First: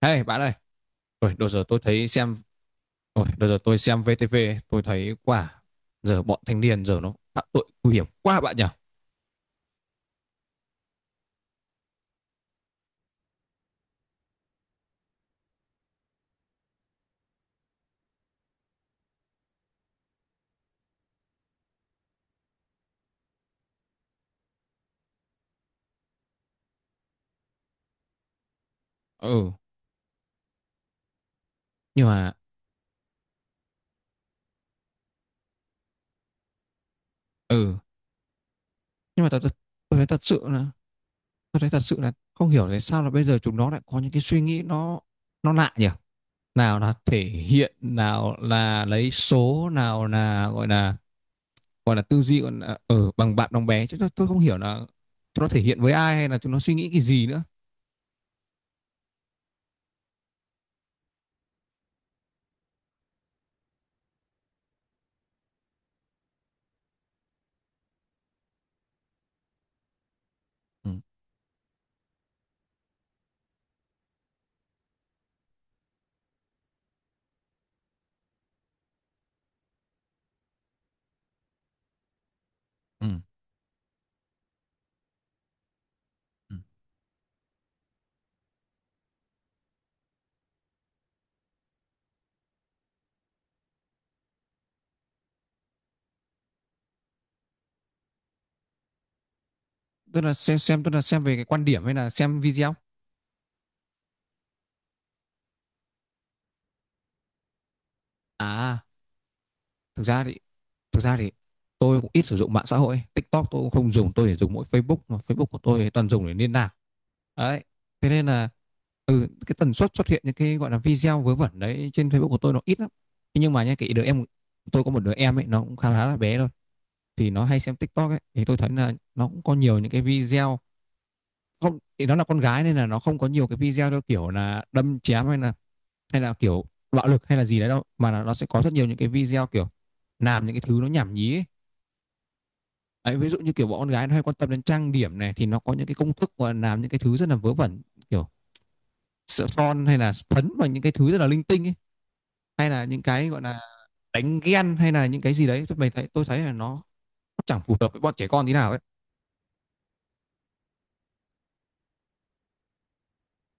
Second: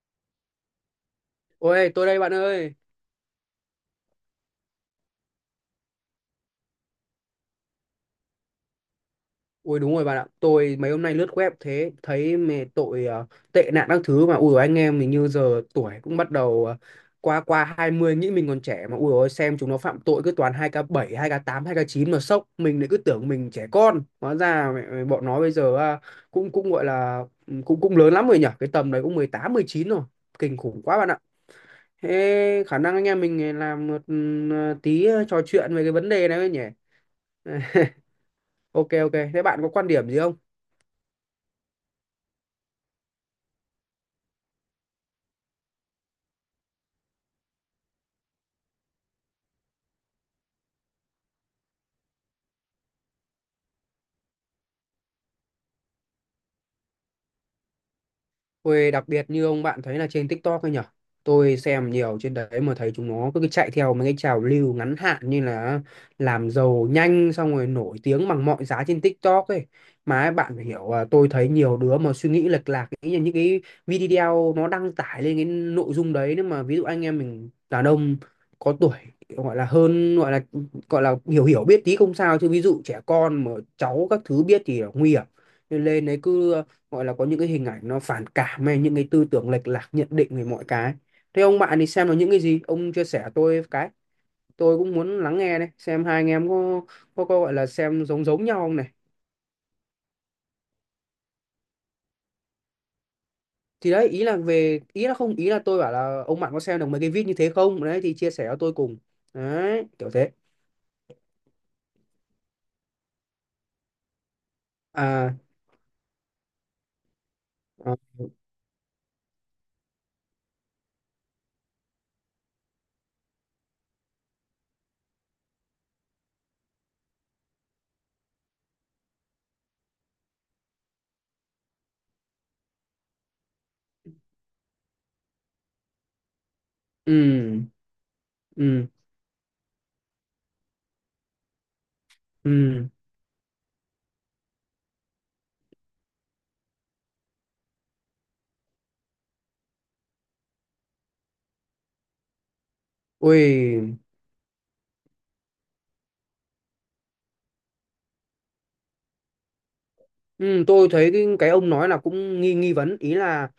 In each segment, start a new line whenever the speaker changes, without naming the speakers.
Hey bạn ơi, ôi, đợt giờ tôi
Ôi, tôi
thấy
đây bạn
xem,
ơi.
ôi, đợt giờ tôi xem VTV, ấy, tôi thấy quả giờ bọn thanh niên giờ nó phạm tội nguy hiểm quá bạn nhỉ?
Ui đúng rồi bạn ạ. Tôi mấy hôm nay lướt web thế thấy mẹ tội tệ nạn các thứ mà ui dồi, anh em mình như giờ tuổi cũng bắt đầu qua qua 20 nghĩ mình còn trẻ mà ui ôi xem chúng nó phạm tội cứ toàn 2k7 2k8 2k9 mà sốc. Mình lại cứ tưởng mình trẻ con. Hóa ra mẹ bọn nó bây giờ à, cũng cũng gọi là ừ, cũng cũng lớn lắm rồi nhỉ. Cái tầm đấy cũng mười
Ừ,
tám mười chín rồi. Kinh khủng quá bạn ạ.
nhưng mà,
Thế khả năng anh em mình làm một trò chuyện về cái vấn đề này thôi nhỉ.
ừ,
Ok ok,
nhưng mà tôi,
thế
tôi,
bạn có quan
tôi thấy
điểm gì
thật
không?
sự là, tôi thấy thật sự là không hiểu tại sao là bây giờ chúng nó lại có những cái suy nghĩ nó lạ nhỉ? Nào là thể hiện, nào là lấy số, nào là gọi là, gọi là tư duy, gọi là, bằng bạn đồng bé, chứ tôi không hiểu là chúng nó thể hiện với ai hay là chúng nó suy nghĩ cái gì nữa.
Tôi đặc biệt như ông bạn thấy là trên TikTok ấy nhở? Tôi xem nhiều trên đấy mà thấy chúng nó cứ chạy theo mấy cái trào lưu ngắn hạn như là làm giàu nhanh xong rồi nổi tiếng bằng mọi giá trên TikTok ấy. Mà ấy, bạn phải
Ừ,
hiểu à, tôi thấy nhiều đứa mà suy nghĩ lệch lạc nghĩ là những cái video nó đăng tải lên cái nội dung đấy nếu mà ví dụ anh em mình đàn ông có tuổi gọi là hơn gọi là hiểu hiểu biết tí không sao chứ ví dụ trẻ
ừ,
con mà cháu các thứ biết thì là nguy hiểm nên lên đấy cứ
ừ.
gọi là có những cái hình ảnh nó phản cảm hay những cái tư tưởng lệch lạc nhận định về mọi cái. Thế ông bạn thì xem là những cái gì ông chia sẻ tôi cái, tôi cũng muốn lắng nghe đấy xem hai anh em có có gọi là xem giống giống nhau không này.
Tức là xem tức là xem về cái quan điểm hay là xem video.
Thì đấy, ý là về ý là không ý là tôi bảo là ông bạn có xem được mấy cái vít như thế không đấy thì chia sẻ cho tôi
À,
cùng, đấy
thực
kiểu
ra
thế.
thì thực ra thì tôi cũng ít sử dụng mạng xã hội, TikTok tôi cũng không dùng, tôi chỉ dùng mỗi Facebook, mà
À,
Facebook của tôi thì toàn dùng để liên lạc. Đấy,
à,
thế nên là cái tần suất xuất hiện những cái gọi là video vớ vẩn đấy trên Facebook của tôi nó ít lắm. Thế nhưng mà nhá, cái đứa em, tôi có một đứa em ấy, nó cũng khá khá là bé thôi, thì nó hay xem TikTok ấy, thì tôi thấy là nó cũng có nhiều những cái video. Không thì nó là con gái nên là nó không có nhiều cái video theo kiểu là đâm chém hay là kiểu bạo lực hay là gì
ừ,
đấy đâu, mà là nó sẽ có rất nhiều
ừ,
những cái video kiểu làm những cái thứ nó nhảm nhí ấy.
ừ,
Đấy, ví dụ như kiểu bọn con gái nó hay quan tâm đến trang điểm này, thì nó có những cái công thức mà làm những cái thứ rất là vớ vẩn, kiểu sợ son hay là phấn và những cái thứ rất là linh tinh ấy, hay là những cái gọi là
ui.
đánh ghen hay là những cái gì đấy, tôi mình thấy tôi thấy là nó chẳng phù hợp với bọn trẻ con tí nào ấy.
Ừ, tôi thấy cái ông nói là cũng nghi nghi vấn, ý là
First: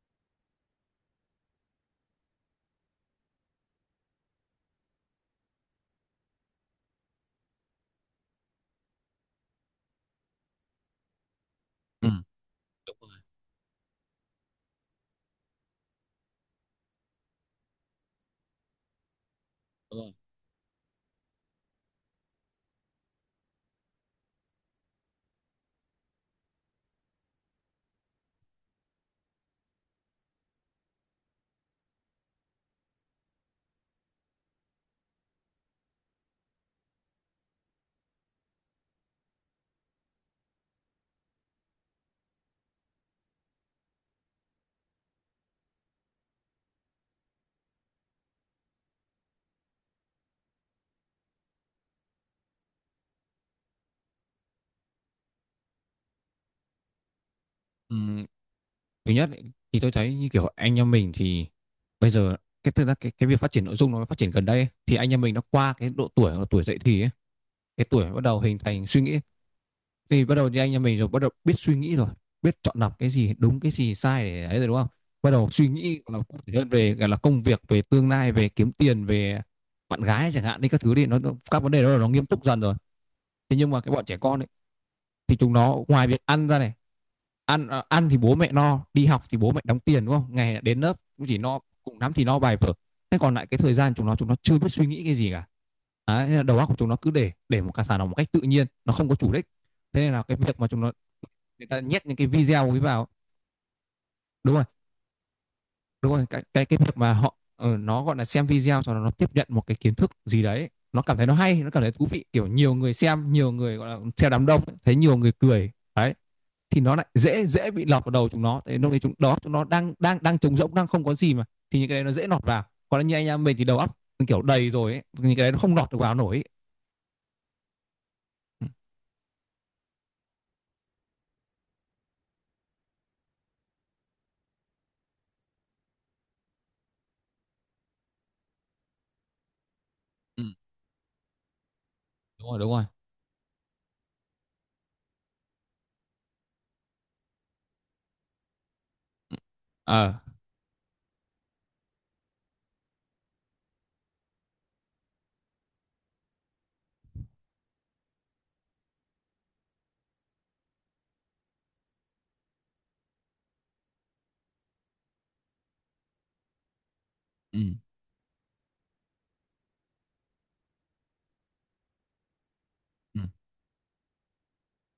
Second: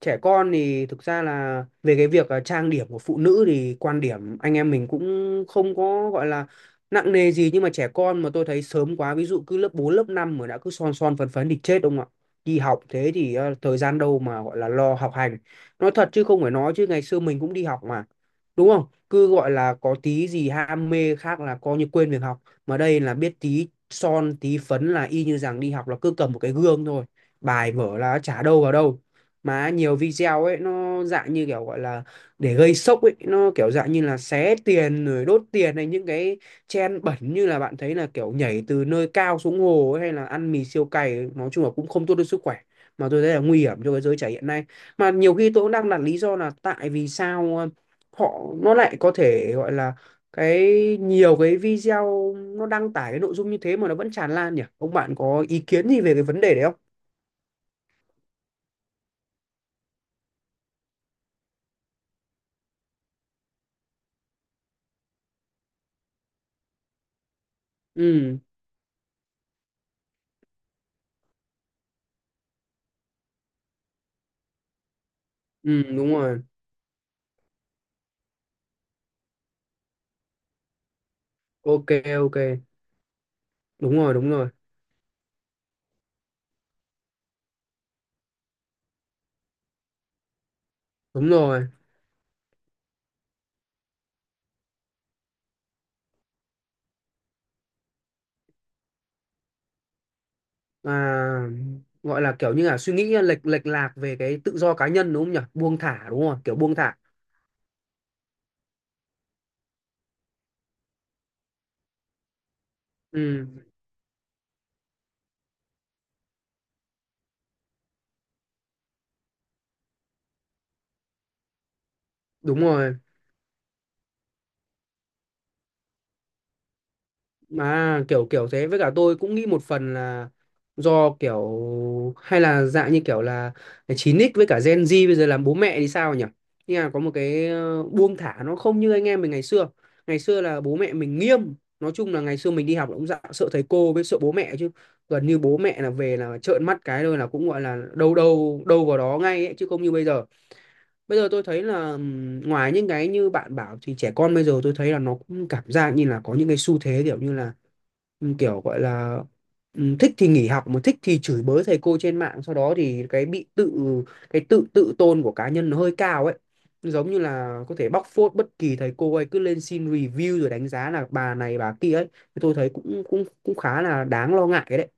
trẻ con thì thực ra là về cái việc trang điểm của phụ nữ thì quan điểm anh em mình cũng không có gọi là nặng nề gì, nhưng mà trẻ con mà tôi thấy sớm quá, ví dụ cứ lớp 4 lớp 5 mà đã cứ son son phấn phấn thì chết ông ạ.
Ừ,
Đi học
đúng
thế
rồi,
thì thời gian đâu mà gọi là lo học hành. Nói thật chứ không phải nói chứ ngày xưa mình cũng đi học mà, đúng không, cứ gọi là có
đúng rồi.
tí gì ham mê khác là coi như quên việc học, mà đây là biết tí son tí phấn là y như rằng đi học là cứ cầm một cái gương thôi, bài vở là chả đâu vào đâu. Mà nhiều video ấy nó dạng như kiểu gọi là để gây sốc ấy, nó kiểu dạng như là xé tiền rồi đốt tiền hay những cái trend bẩn như là bạn thấy là kiểu nhảy từ nơi cao xuống hồ ấy, hay là ăn mì siêu cay, nói chung là cũng không tốt cho sức khỏe, mà tôi thấy là nguy hiểm cho cái giới trẻ hiện nay. Mà nhiều khi tôi cũng đang đặt lý do là tại vì sao họ nó lại có thể gọi là cái, nhiều cái video nó đăng tải cái nội dung như thế mà nó vẫn tràn lan nhỉ, ông bạn có ý kiến gì về cái vấn đề đấy không?
ừ, Thứ nhất ấy, thì tôi thấy như kiểu anh em mình thì bây giờ cái thực ra cái việc phát triển nội dung nó phát triển gần đây ấy, thì anh em mình nó qua cái độ tuổi, độ tuổi dậy thì ấy, cái tuổi bắt
Ừ,
đầu hình thành suy nghĩ, thì bắt đầu như anh em mình rồi, bắt đầu biết suy nghĩ rồi, biết chọn lọc cái gì đúng cái gì sai để ấy rồi, đúng không, bắt đầu suy
ừ,
nghĩ
đúng
là cụ
rồi.
thể hơn về gọi là công việc, về tương lai, về kiếm tiền, về bạn gái chẳng hạn đi, các thứ đi, các vấn đề đó
Ok
là nó nghiêm
ok,
túc dần rồi. Thế nhưng mà cái
đúng
bọn
rồi,
trẻ
đúng
con
rồi,
thì chúng nó ngoài việc ăn ra này, ăn thì bố mẹ no, đi học thì bố mẹ đóng tiền, đúng không, ngày đến lớp cũng
đúng
chỉ no
rồi.
cùng lắm thì no bài vở, thế còn lại cái thời gian chúng nó chưa biết suy nghĩ cái gì cả. Đấy, nên là đầu óc của chúng nó cứ để một cái sản phẩm một cách tự nhiên, nó không có chủ đích. Thế nên là cái việc mà chúng nó,
À,
người ta nhét những
gọi
cái
là kiểu như
video
là
ấy
suy nghĩ
vào.
lệch lệch lạc về cái
Đúng
tự
rồi,
do cá nhân đúng không nhỉ, buông thả
đúng rồi,
đúng không,
cái
kiểu
cái,
buông
cái
thả.
việc mà họ nó gọi là xem video cho nó tiếp nhận một cái kiến thức gì đấy, nó cảm thấy nó hay, nó cảm thấy thú vị, kiểu nhiều người xem,
Ừ
nhiều người gọi là theo đám đông, thấy nhiều người cười đấy, thì nó lại dễ dễ bị lọt vào đầu chúng nó, thế lúc đấy chúng đó chúng nó đang đang đang trống rỗng, đang không có gì, mà thì những cái đấy nó dễ lọt
đúng
vào.
rồi,
Còn như anh em mình thì đầu óc kiểu đầy rồi ấy, những cái đấy nó không lọt được vào nổi.
mà kiểu kiểu thế, với cả tôi cũng nghĩ một phần là do kiểu, hay là dạng như kiểu là 9x với cả Gen Z bây giờ làm bố mẹ thì sao nhỉ, nhưng mà có một cái buông thả nó không như anh em mình ngày xưa. Ngày xưa
Ừ,
là bố mẹ mình nghiêm, nói chung là ngày
đúng
xưa
rồi,
mình
đúng
đi
rồi.
học là cũng dạ, sợ thầy cô với sợ bố mẹ chứ, gần như bố mẹ là về là trợn mắt cái thôi là cũng gọi là đâu đâu đâu vào đó ngay ấy, chứ không như bây
ờ
giờ. Bây giờ tôi thấy là ngoài những cái như bạn bảo thì trẻ con bây giờ tôi thấy là nó cũng cảm giác như là có những cái xu thế kiểu như là kiểu gọi là thích thì nghỉ học mà thích thì chửi bới thầy cô trên mạng, sau đó thì cái tự tự tôn của cá nhân nó hơi cao ấy, giống như
ừ,
là có thể bóc phốt bất kỳ thầy cô ấy, cứ lên xin review rồi đánh giá là bà này bà kia ấy, thì tôi thấy cũng
ừ,
cũng cũng khá là đáng lo ngại đấy.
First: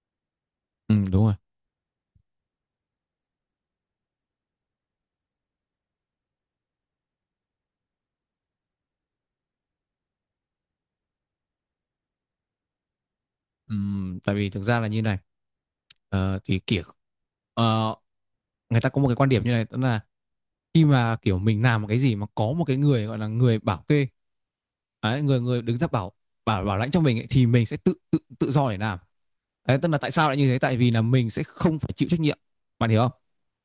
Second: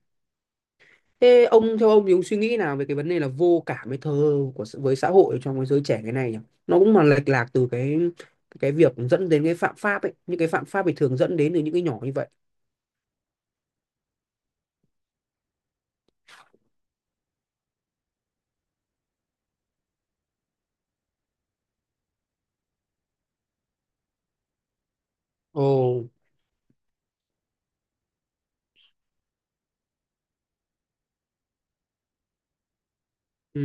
ừ, đúng rồi.
Thế ông, theo ông thì ông suy nghĩ nào về cái vấn đề là vô cảm với thờ ơ của với xã hội trong cái giới trẻ cái này nhỉ? Nó cũng mà lệch lạc từ cái việc dẫn đến cái phạm pháp ấy, những cái phạm pháp thì thường dẫn đến từ những cái nhỏ như vậy.
ừ, Tại vì thực ra là như này, ờ, thì kiểu ờ, người ta có một cái quan điểm như này, tức là khi mà kiểu mình làm một cái gì mà có một cái người gọi là người bảo kê ấy, người người đứng ra
Ồ,
bảo bảo bảo lãnh cho mình ấy, thì mình sẽ tự tự tự do để làm. Đấy, tức là tại sao lại như thế? Tại vì là mình sẽ không phải chịu trách nhiệm. Bạn hiểu không?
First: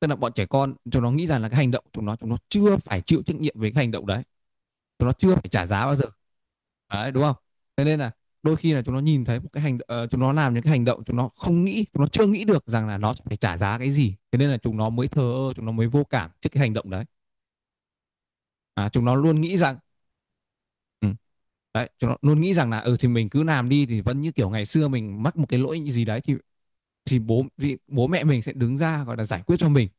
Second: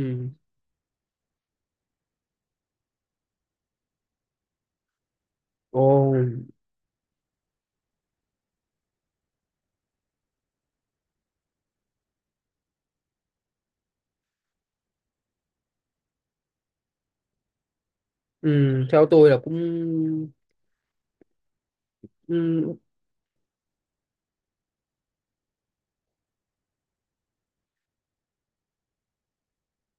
Tức là bọn trẻ con chúng nó nghĩ rằng là cái hành động, chúng nó chưa phải chịu trách nhiệm với cái hành động đấy. Chúng nó chưa phải trả
ồ,
giá bao giờ. Đấy, đúng không? Thế nên là đôi khi là chúng nó nhìn thấy một cái chúng nó làm những cái hành động, chúng nó không nghĩ, chúng nó chưa nghĩ được rằng là nó sẽ phải trả giá cái gì. Thế nên là chúng nó mới thờ ơ, chúng nó mới vô cảm trước cái hành động đấy.
ừ,
À, chúng
theo
nó
tôi là
luôn
cũng
nghĩ rằng ừ, đấy, chúng nó luôn nghĩ rằng là
ừ.
ừ thì mình cứ làm đi, thì vẫn như kiểu ngày xưa mình mắc một cái lỗi gì đấy thì bố mẹ mình sẽ đứng ra, gọi là, giải quyết cho mình.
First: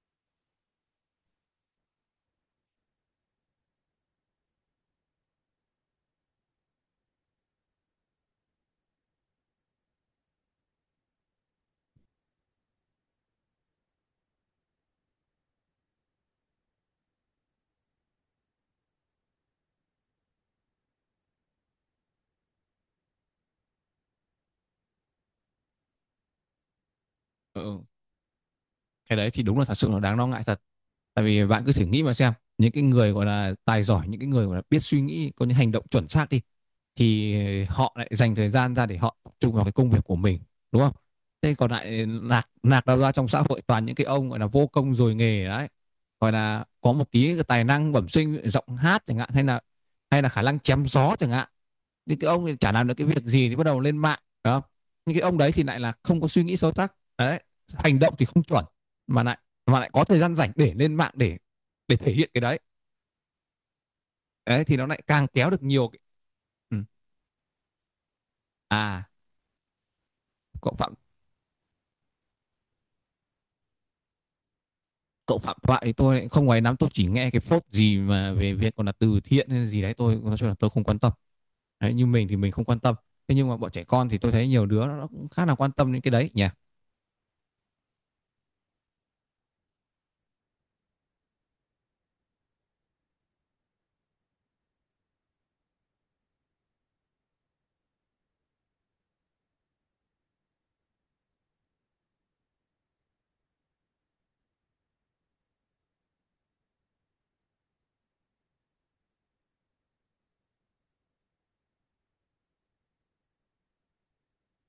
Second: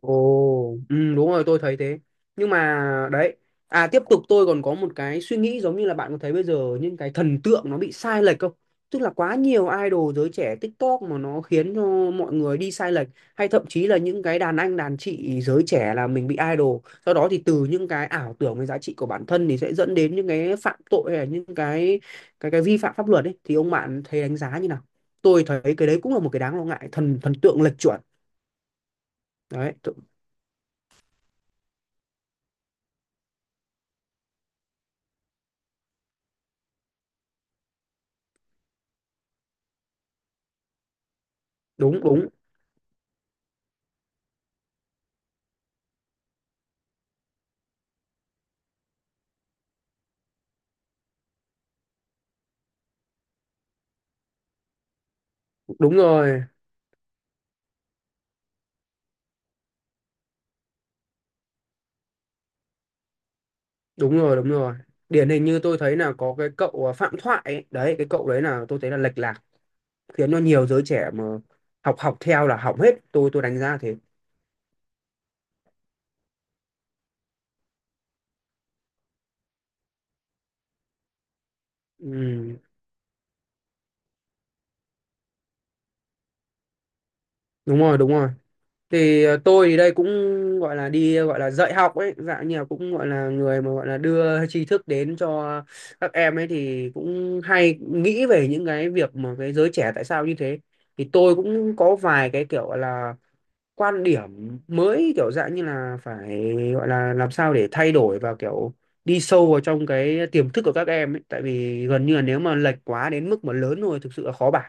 Ồ, ừ, đúng rồi tôi thấy thế. Nhưng mà đấy, à tiếp tục tôi còn có một cái suy nghĩ giống như là bạn có thấy bây giờ những cái thần tượng nó bị sai lệch không? Tức là quá nhiều idol giới trẻ TikTok mà nó khiến cho mọi người đi sai lệch, hay thậm chí là những cái đàn anh đàn chị giới trẻ là mình bị idol. Sau đó thì từ những cái ảo tưởng về giá trị của bản thân thì sẽ dẫn đến những cái phạm tội hay là những cái vi phạm pháp luật ấy, thì ông bạn thấy đánh giá như nào? Tôi thấy cái đấy cũng là một cái đáng lo ngại, thần thần tượng lệch
Ừ,
chuẩn.
cái đấy thì đúng là thật
Đấy,
sự là đáng lo ngại thật. Tại vì bạn cứ thử nghĩ mà xem, những cái người gọi là tài giỏi, những cái người gọi là biết suy nghĩ, có những hành động chuẩn xác đi, thì họ lại dành thời gian ra để họ tập trung vào cái công việc của mình, đúng không. Thế còn
đúng
lại
đúng,
nạc nạc đâu ra trong xã hội toàn những cái ông gọi là vô công rồi nghề đấy, gọi là có một tí cái tài năng bẩm sinh, giọng hát chẳng hạn, hay là khả năng chém gió chẳng hạn, những cái ông thì chả làm được cái việc gì thì bắt đầu lên mạng. Đó, những cái ông đấy thì lại là
đúng
không có suy
rồi,
nghĩ sâu sắc đấy, hành động thì không chuẩn, mà lại mà lại có thời gian rảnh để lên mạng để thể hiện cái đấy.
đúng rồi, đúng
Đấy,
rồi.
thì nó lại càng
Điển hình
kéo
như
được
tôi
nhiều
thấy
cái...
là có cái
Ừ.
cậu Phạm Thoại ấy. Đấy cái cậu đấy là tôi thấy là
à
lệch lạc, khiến cho nhiều
cậu
giới
phạm
trẻ mà học học theo là hỏng hết, tôi đánh giá thế.
Cậu Phạm Thoại thì tôi không ngoài nắm, tôi chỉ nghe cái phốt gì mà về việc còn là từ thiện hay gì đấy, tôi nói chung là tôi không quan tâm. Đấy, như mình thì mình
Ừ,
không quan tâm. Thế nhưng mà bọn trẻ con thì tôi thấy nhiều đứa nó cũng khá là quan tâm đến cái đấy nhỉ.
đúng rồi, đúng rồi. Thì tôi thì đây cũng gọi là đi gọi là dạy học ấy, dạng như là cũng gọi là người mà gọi là đưa tri thức đến cho các em ấy, thì cũng hay nghĩ về những cái việc mà cái giới trẻ tại sao như thế. Thì tôi cũng có vài cái kiểu gọi là quan điểm mới kiểu dạng như là phải gọi là làm sao để thay đổi và kiểu đi sâu vào trong cái tiềm thức của các em ấy, tại vì gần như là nếu mà lệch quá đến mức mà lớn rồi thực sự là khó bảo.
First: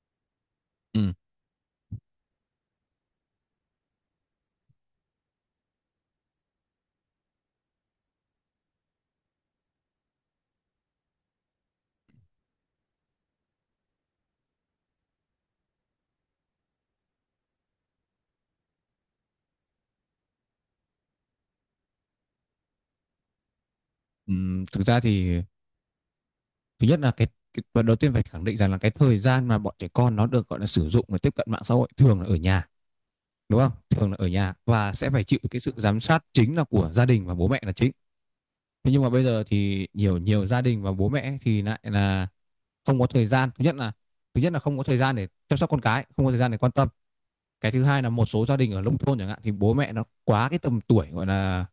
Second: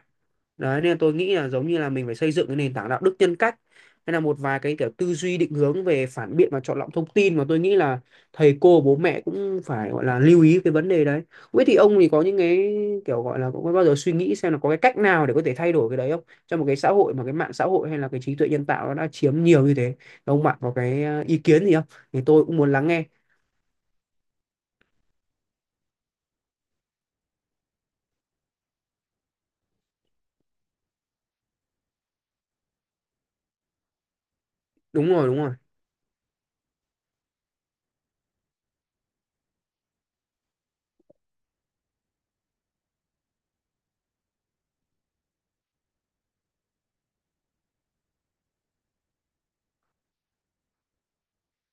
Đấy nên là
Ừ.
tôi nghĩ là giống như là mình phải xây dựng cái nền tảng đạo đức nhân cách, nên là một vài cái kiểu tư duy định hướng về phản biện và chọn lọc thông tin mà tôi nghĩ là thầy cô bố mẹ cũng phải gọi là lưu ý cái vấn đề đấy. Không biết thì ông thì có những cái kiểu gọi là có bao giờ suy nghĩ xem là có cái cách nào để có thể thay đổi cái đấy không? Trong một cái xã hội mà cái mạng xã hội hay là cái trí tuệ nhân tạo nó đã chiếm nhiều như thế. Ông bạn có cái ý kiến gì không? Thì tôi cũng muốn lắng nghe.
Ừ, thực ra thì thứ nhất là cái và đầu tiên phải khẳng định rằng là cái thời gian mà bọn trẻ con nó được gọi là sử dụng để tiếp cận mạng xã hội thường là ở nhà, đúng không, thường là ở nhà, và
Đúng
sẽ phải
rồi, đúng
chịu
rồi.
cái sự giám sát chính là của gia đình và bố mẹ là chính. Thế nhưng mà bây giờ thì nhiều nhiều gia đình và bố mẹ thì lại là không có thời gian, thứ nhất là không có thời gian để chăm sóc con cái, không có thời gian để quan tâm. Cái thứ hai là một số gia đình ở nông thôn chẳng hạn thì bố mẹ nó quá cái tầm tuổi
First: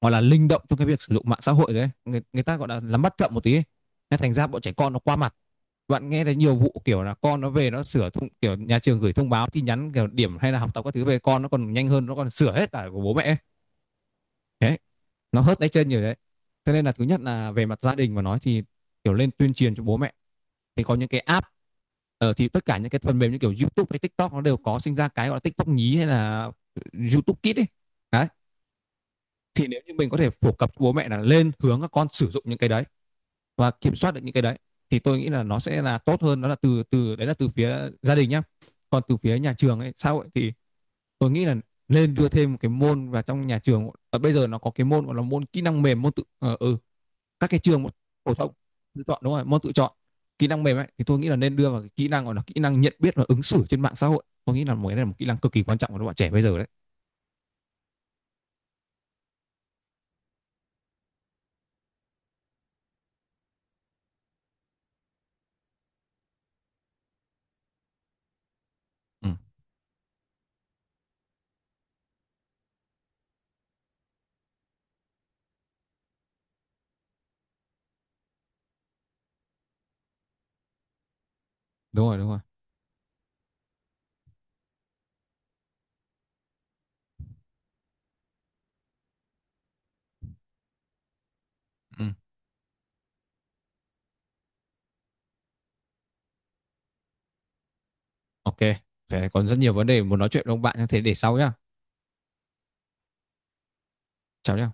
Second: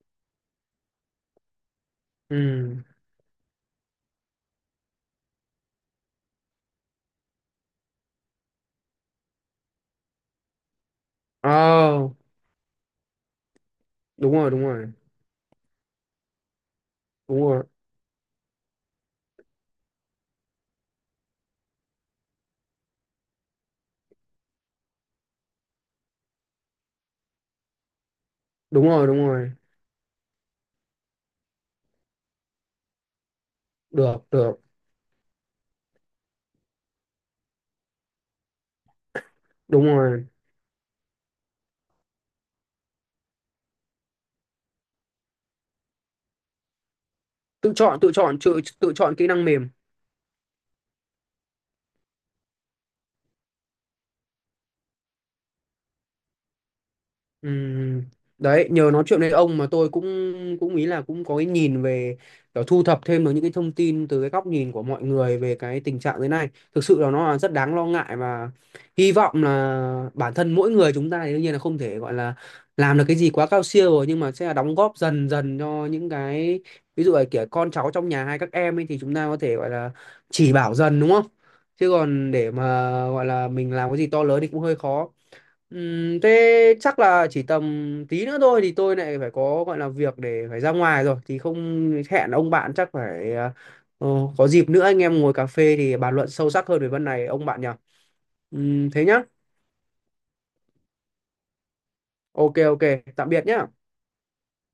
gọi là linh động trong cái việc sử dụng mạng xã hội đấy, người ta gọi
Ừ.
là nắm bắt chậm một tí ấy. Nên thành ra bọn trẻ con nó qua mặt, bạn nghe thấy nhiều vụ kiểu là con nó về nó sửa thông, kiểu nhà trường gửi thông báo tin nhắn kiểu điểm hay là học tập các thứ về, con nó còn nhanh hơn, nó
Oh,
còn sửa hết cả của bố mẹ ấy.
đúng rồi, đúng
Đấy,
rồi.
nó hớt tay chân nhiều đấy, cho nên là thứ nhất
Đúng
là
rồi.
về mặt gia đình mà nói thì kiểu lên tuyên truyền cho bố mẹ. Thì có những cái app, thì tất cả những cái phần mềm như kiểu YouTube hay TikTok nó đều có sinh ra cái gọi là TikTok nhí hay là YouTube Kids ấy. Đấy,
Đúng rồi, đúng rồi.
thì nếu như mình có thể phổ cập bố mẹ là lên hướng các con sử dụng những cái đấy và kiểm soát
Được,
được những cái đấy,
được.
thì tôi nghĩ là nó sẽ là tốt hơn, đó là từ từ đấy là từ phía gia đình nhá. Còn từ phía nhà trường
Đúng
ấy, xã
rồi.
hội thì tôi nghĩ là nên đưa thêm một cái môn vào trong nhà trường, và bây giờ nó có cái môn gọi là môn kỹ năng mềm, môn tự ờ ừ các cái
Tự
trường
chọn, tự
phổ
chọn,
thông
tự
tự
chọn
chọn,
kỹ
đúng
năng
rồi, môn
mềm.
tự chọn kỹ năng mềm ấy, thì tôi nghĩ là nên đưa vào cái kỹ năng gọi là kỹ năng nhận biết và ứng xử trên mạng xã hội, tôi nghĩ là một cái này là một kỹ năng cực kỳ quan trọng của các bạn trẻ bây giờ đấy.
Ừm, đấy nhờ nói chuyện với ông mà tôi cũng cũng ý là cũng có cái nhìn về kiểu thu thập thêm được những cái thông tin từ cái góc nhìn của mọi người về cái tình trạng thế này, thực sự là nó là rất đáng lo ngại, và hy
Ừ,
vọng là bản thân mỗi người chúng ta thì đương nhiên là không thể gọi là làm được cái gì quá cao siêu rồi, nhưng mà sẽ là đóng góp dần dần cho những cái ví dụ là kiểu con cháu trong nhà hay các em ấy, thì chúng ta có thể gọi là chỉ bảo dần đúng không, chứ
đúng rồi, đúng
còn
rồi.
để mà gọi là mình làm cái gì to lớn thì cũng hơi khó. Thế chắc là chỉ tầm tí nữa thôi thì tôi lại phải có gọi là việc để phải ra ngoài rồi thì không,
Ừ.
hẹn ông bạn chắc phải ờ, có dịp nữa anh em ngồi cà phê thì bàn luận sâu sắc hơn về vấn này ông bạn nhỉ.
Ok,
Thế nhá.
thế còn rất nhiều vấn đề muốn nói chuyện với ông bạn, như thế để sau nhá.
Ok ok, tạm biệt nhá.
Chào nhá.